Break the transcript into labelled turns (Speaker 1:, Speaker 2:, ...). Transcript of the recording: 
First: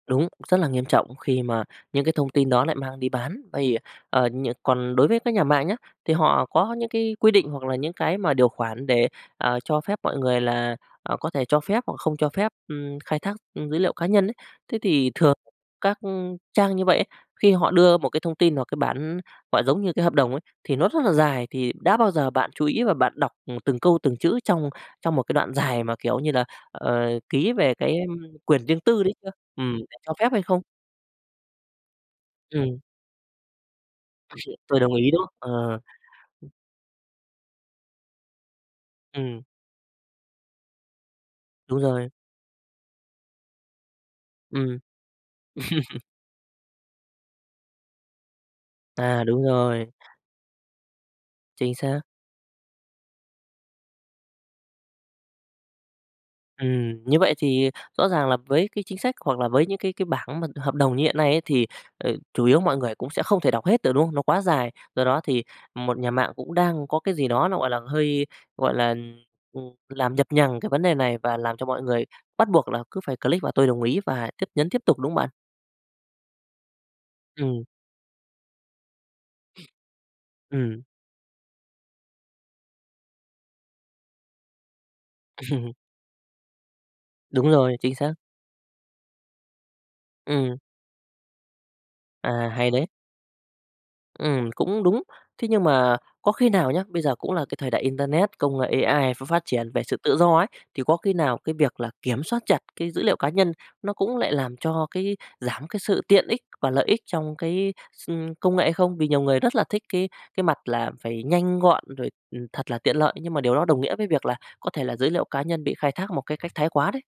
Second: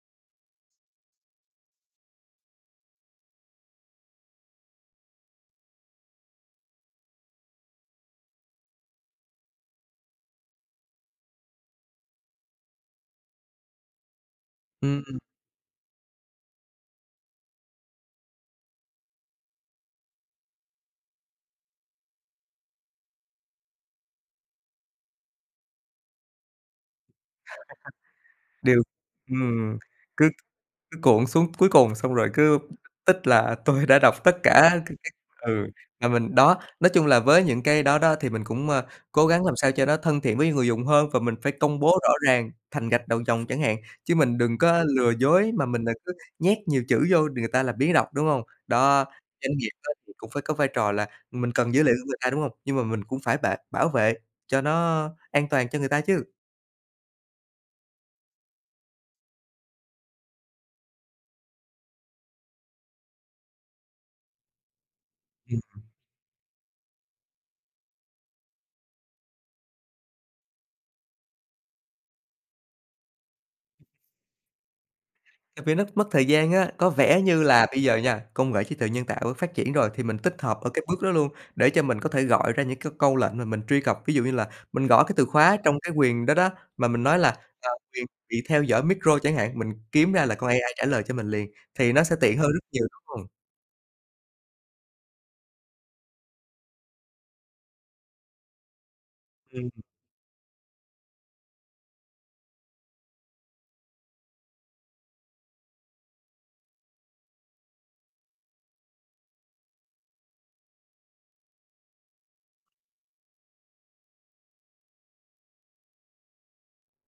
Speaker 1: Đúng, rất là nghiêm trọng khi mà những cái thông tin đó lại mang đi bán, vây, ờ, ờ, nh còn đối với các nhà mạng nhá, thì họ có những cái quy định hoặc là những cái mà điều khoản để, à, cho phép mọi người là, à, có thể cho phép hoặc không cho phép, ưm, khai thác, ừm, dữ liệu cá nhân ấy. Thế thì
Speaker 2: Ừm.
Speaker 1: thường các trang như vậy ấy, khi họ đưa một cái thông tin hoặc cái bản, gọi, giống như cái hợp đồng ấy, thì nó rất là dài thì đã bao giờ bạn chú ý và bạn đọc, ừm, từng câu từng chữ trong trong một cái đoạn dài mà, kiểu như là, ờ, ký về cái quyền riêng
Speaker 2: Đều
Speaker 1: tư đấy chưa? Ừm,
Speaker 2: ừm,
Speaker 1: bạn cho
Speaker 2: cứ
Speaker 1: phép hay không?
Speaker 2: cứ cuộn xuống cuối cùng xong rồi cứ
Speaker 1: Ừm.
Speaker 2: tích là "Tôi đã đọc tất cả
Speaker 1: Tôi
Speaker 2: c"
Speaker 1: đồng
Speaker 2: [unintelligible]
Speaker 1: ý đó,
Speaker 2: ừ,
Speaker 1: ờ.
Speaker 2: và mình đó, nói chung là với những cái đó đó thì mình cũng, ơ, cố
Speaker 1: Ừm.
Speaker 2: gắng làm sao cho nó thân thiện với người dùng hơn và mình phải công
Speaker 1: Đúng
Speaker 2: bố
Speaker 1: rồi.
Speaker 2: rõ ràng thành gạch đầu dòng chẳng hạn, chứ mình đừng
Speaker 1: Ừm.
Speaker 2: có lừa dối mà mình đ cứ nhét nhiều chữ vô đ người ta làm biếng đọc, đúng hông? Đó,
Speaker 1: À, đúng
Speaker 2: doanh nghiệp á
Speaker 1: rồi.
Speaker 2: thì cũng phải có vai trò là mình cần
Speaker 1: Chính
Speaker 2: dữ liệu
Speaker 1: xác.
Speaker 2: của người ta, đúng hông? Nhưng mà mình cũng phải bệ bảo vệ cho nó an toàn cho người ta chứ.
Speaker 1: Ừm, như vậy thì rõ ràng là với cái chính sách hoặc là với những cái cái bảng mà hợp đồng như hiện nay ấy thì, ờ, chủ yếu mọi người cũng sẽ không thể đọc hết được, đúng hông? Nó quá dài, do đó thì
Speaker 2: Ừm.
Speaker 1: một nhà mạng cũng đang có cái gì đó nó, gọi là, hơi, gọi là, ừm, làm nhập nhằng cái vấn đề này và làm cho mọi người bắt buộc là cứ phải click vào "Tôi đồng ý" và chấp nhấn tiếp tục, đúng hông bạn?
Speaker 2: À, vì nó mất thời gian á, có vẻ như
Speaker 1: Ừm.
Speaker 2: là bây giờ nha, công nghệ trí tuệ nhân tạo phát triển rồi, thì mình tích hợp ở cái
Speaker 1: Ừm.
Speaker 2: bước đó luôn để cho mình có thể gọi ra những cái câu lệnh mà mình truy cập. Ví dụ như là mình gõ cái từ khóa
Speaker 1: Ừm.
Speaker 2: trong cái quyền đó đó, mà mình nói là,
Speaker 1: Đúng
Speaker 2: à,
Speaker 1: rồi, chính
Speaker 2: quyền
Speaker 1: xác.
Speaker 2: bị theo dõi micro chẳng hạn, mình kiếm ra là con
Speaker 1: Ừm.
Speaker 2: AI trả lời cho mình liền, thì nó sẽ tiện
Speaker 1: À,
Speaker 2: hơn rất
Speaker 1: hay
Speaker 2: nhiều,
Speaker 1: đấy.
Speaker 2: đúng hông?
Speaker 1: Ừm, cũng đúng. Thế nhưng mà có khi nào nhá, bây giờ cũng là cái thời đại internet, công nghệ AI ph phát triển
Speaker 2: Ừm.
Speaker 1: về sự tự do ấy, thì có khi nào cái việc là kiểm soát chặt cái dữ liệu cá nhân nó cũng lại làm cho cái giảm cái sự tiện ích và lợi ích trong cái s ưm, công nghệ hay không? Vì nhiều người rất là thích cái cái mặt là phải nhanh gọn rồi, ừm, thật là tiện lợi nhưng mà điều đó đồng nghĩa với việc là có thể là giới liệu cá nhân bị khai thác một cái cách thái quá đấy.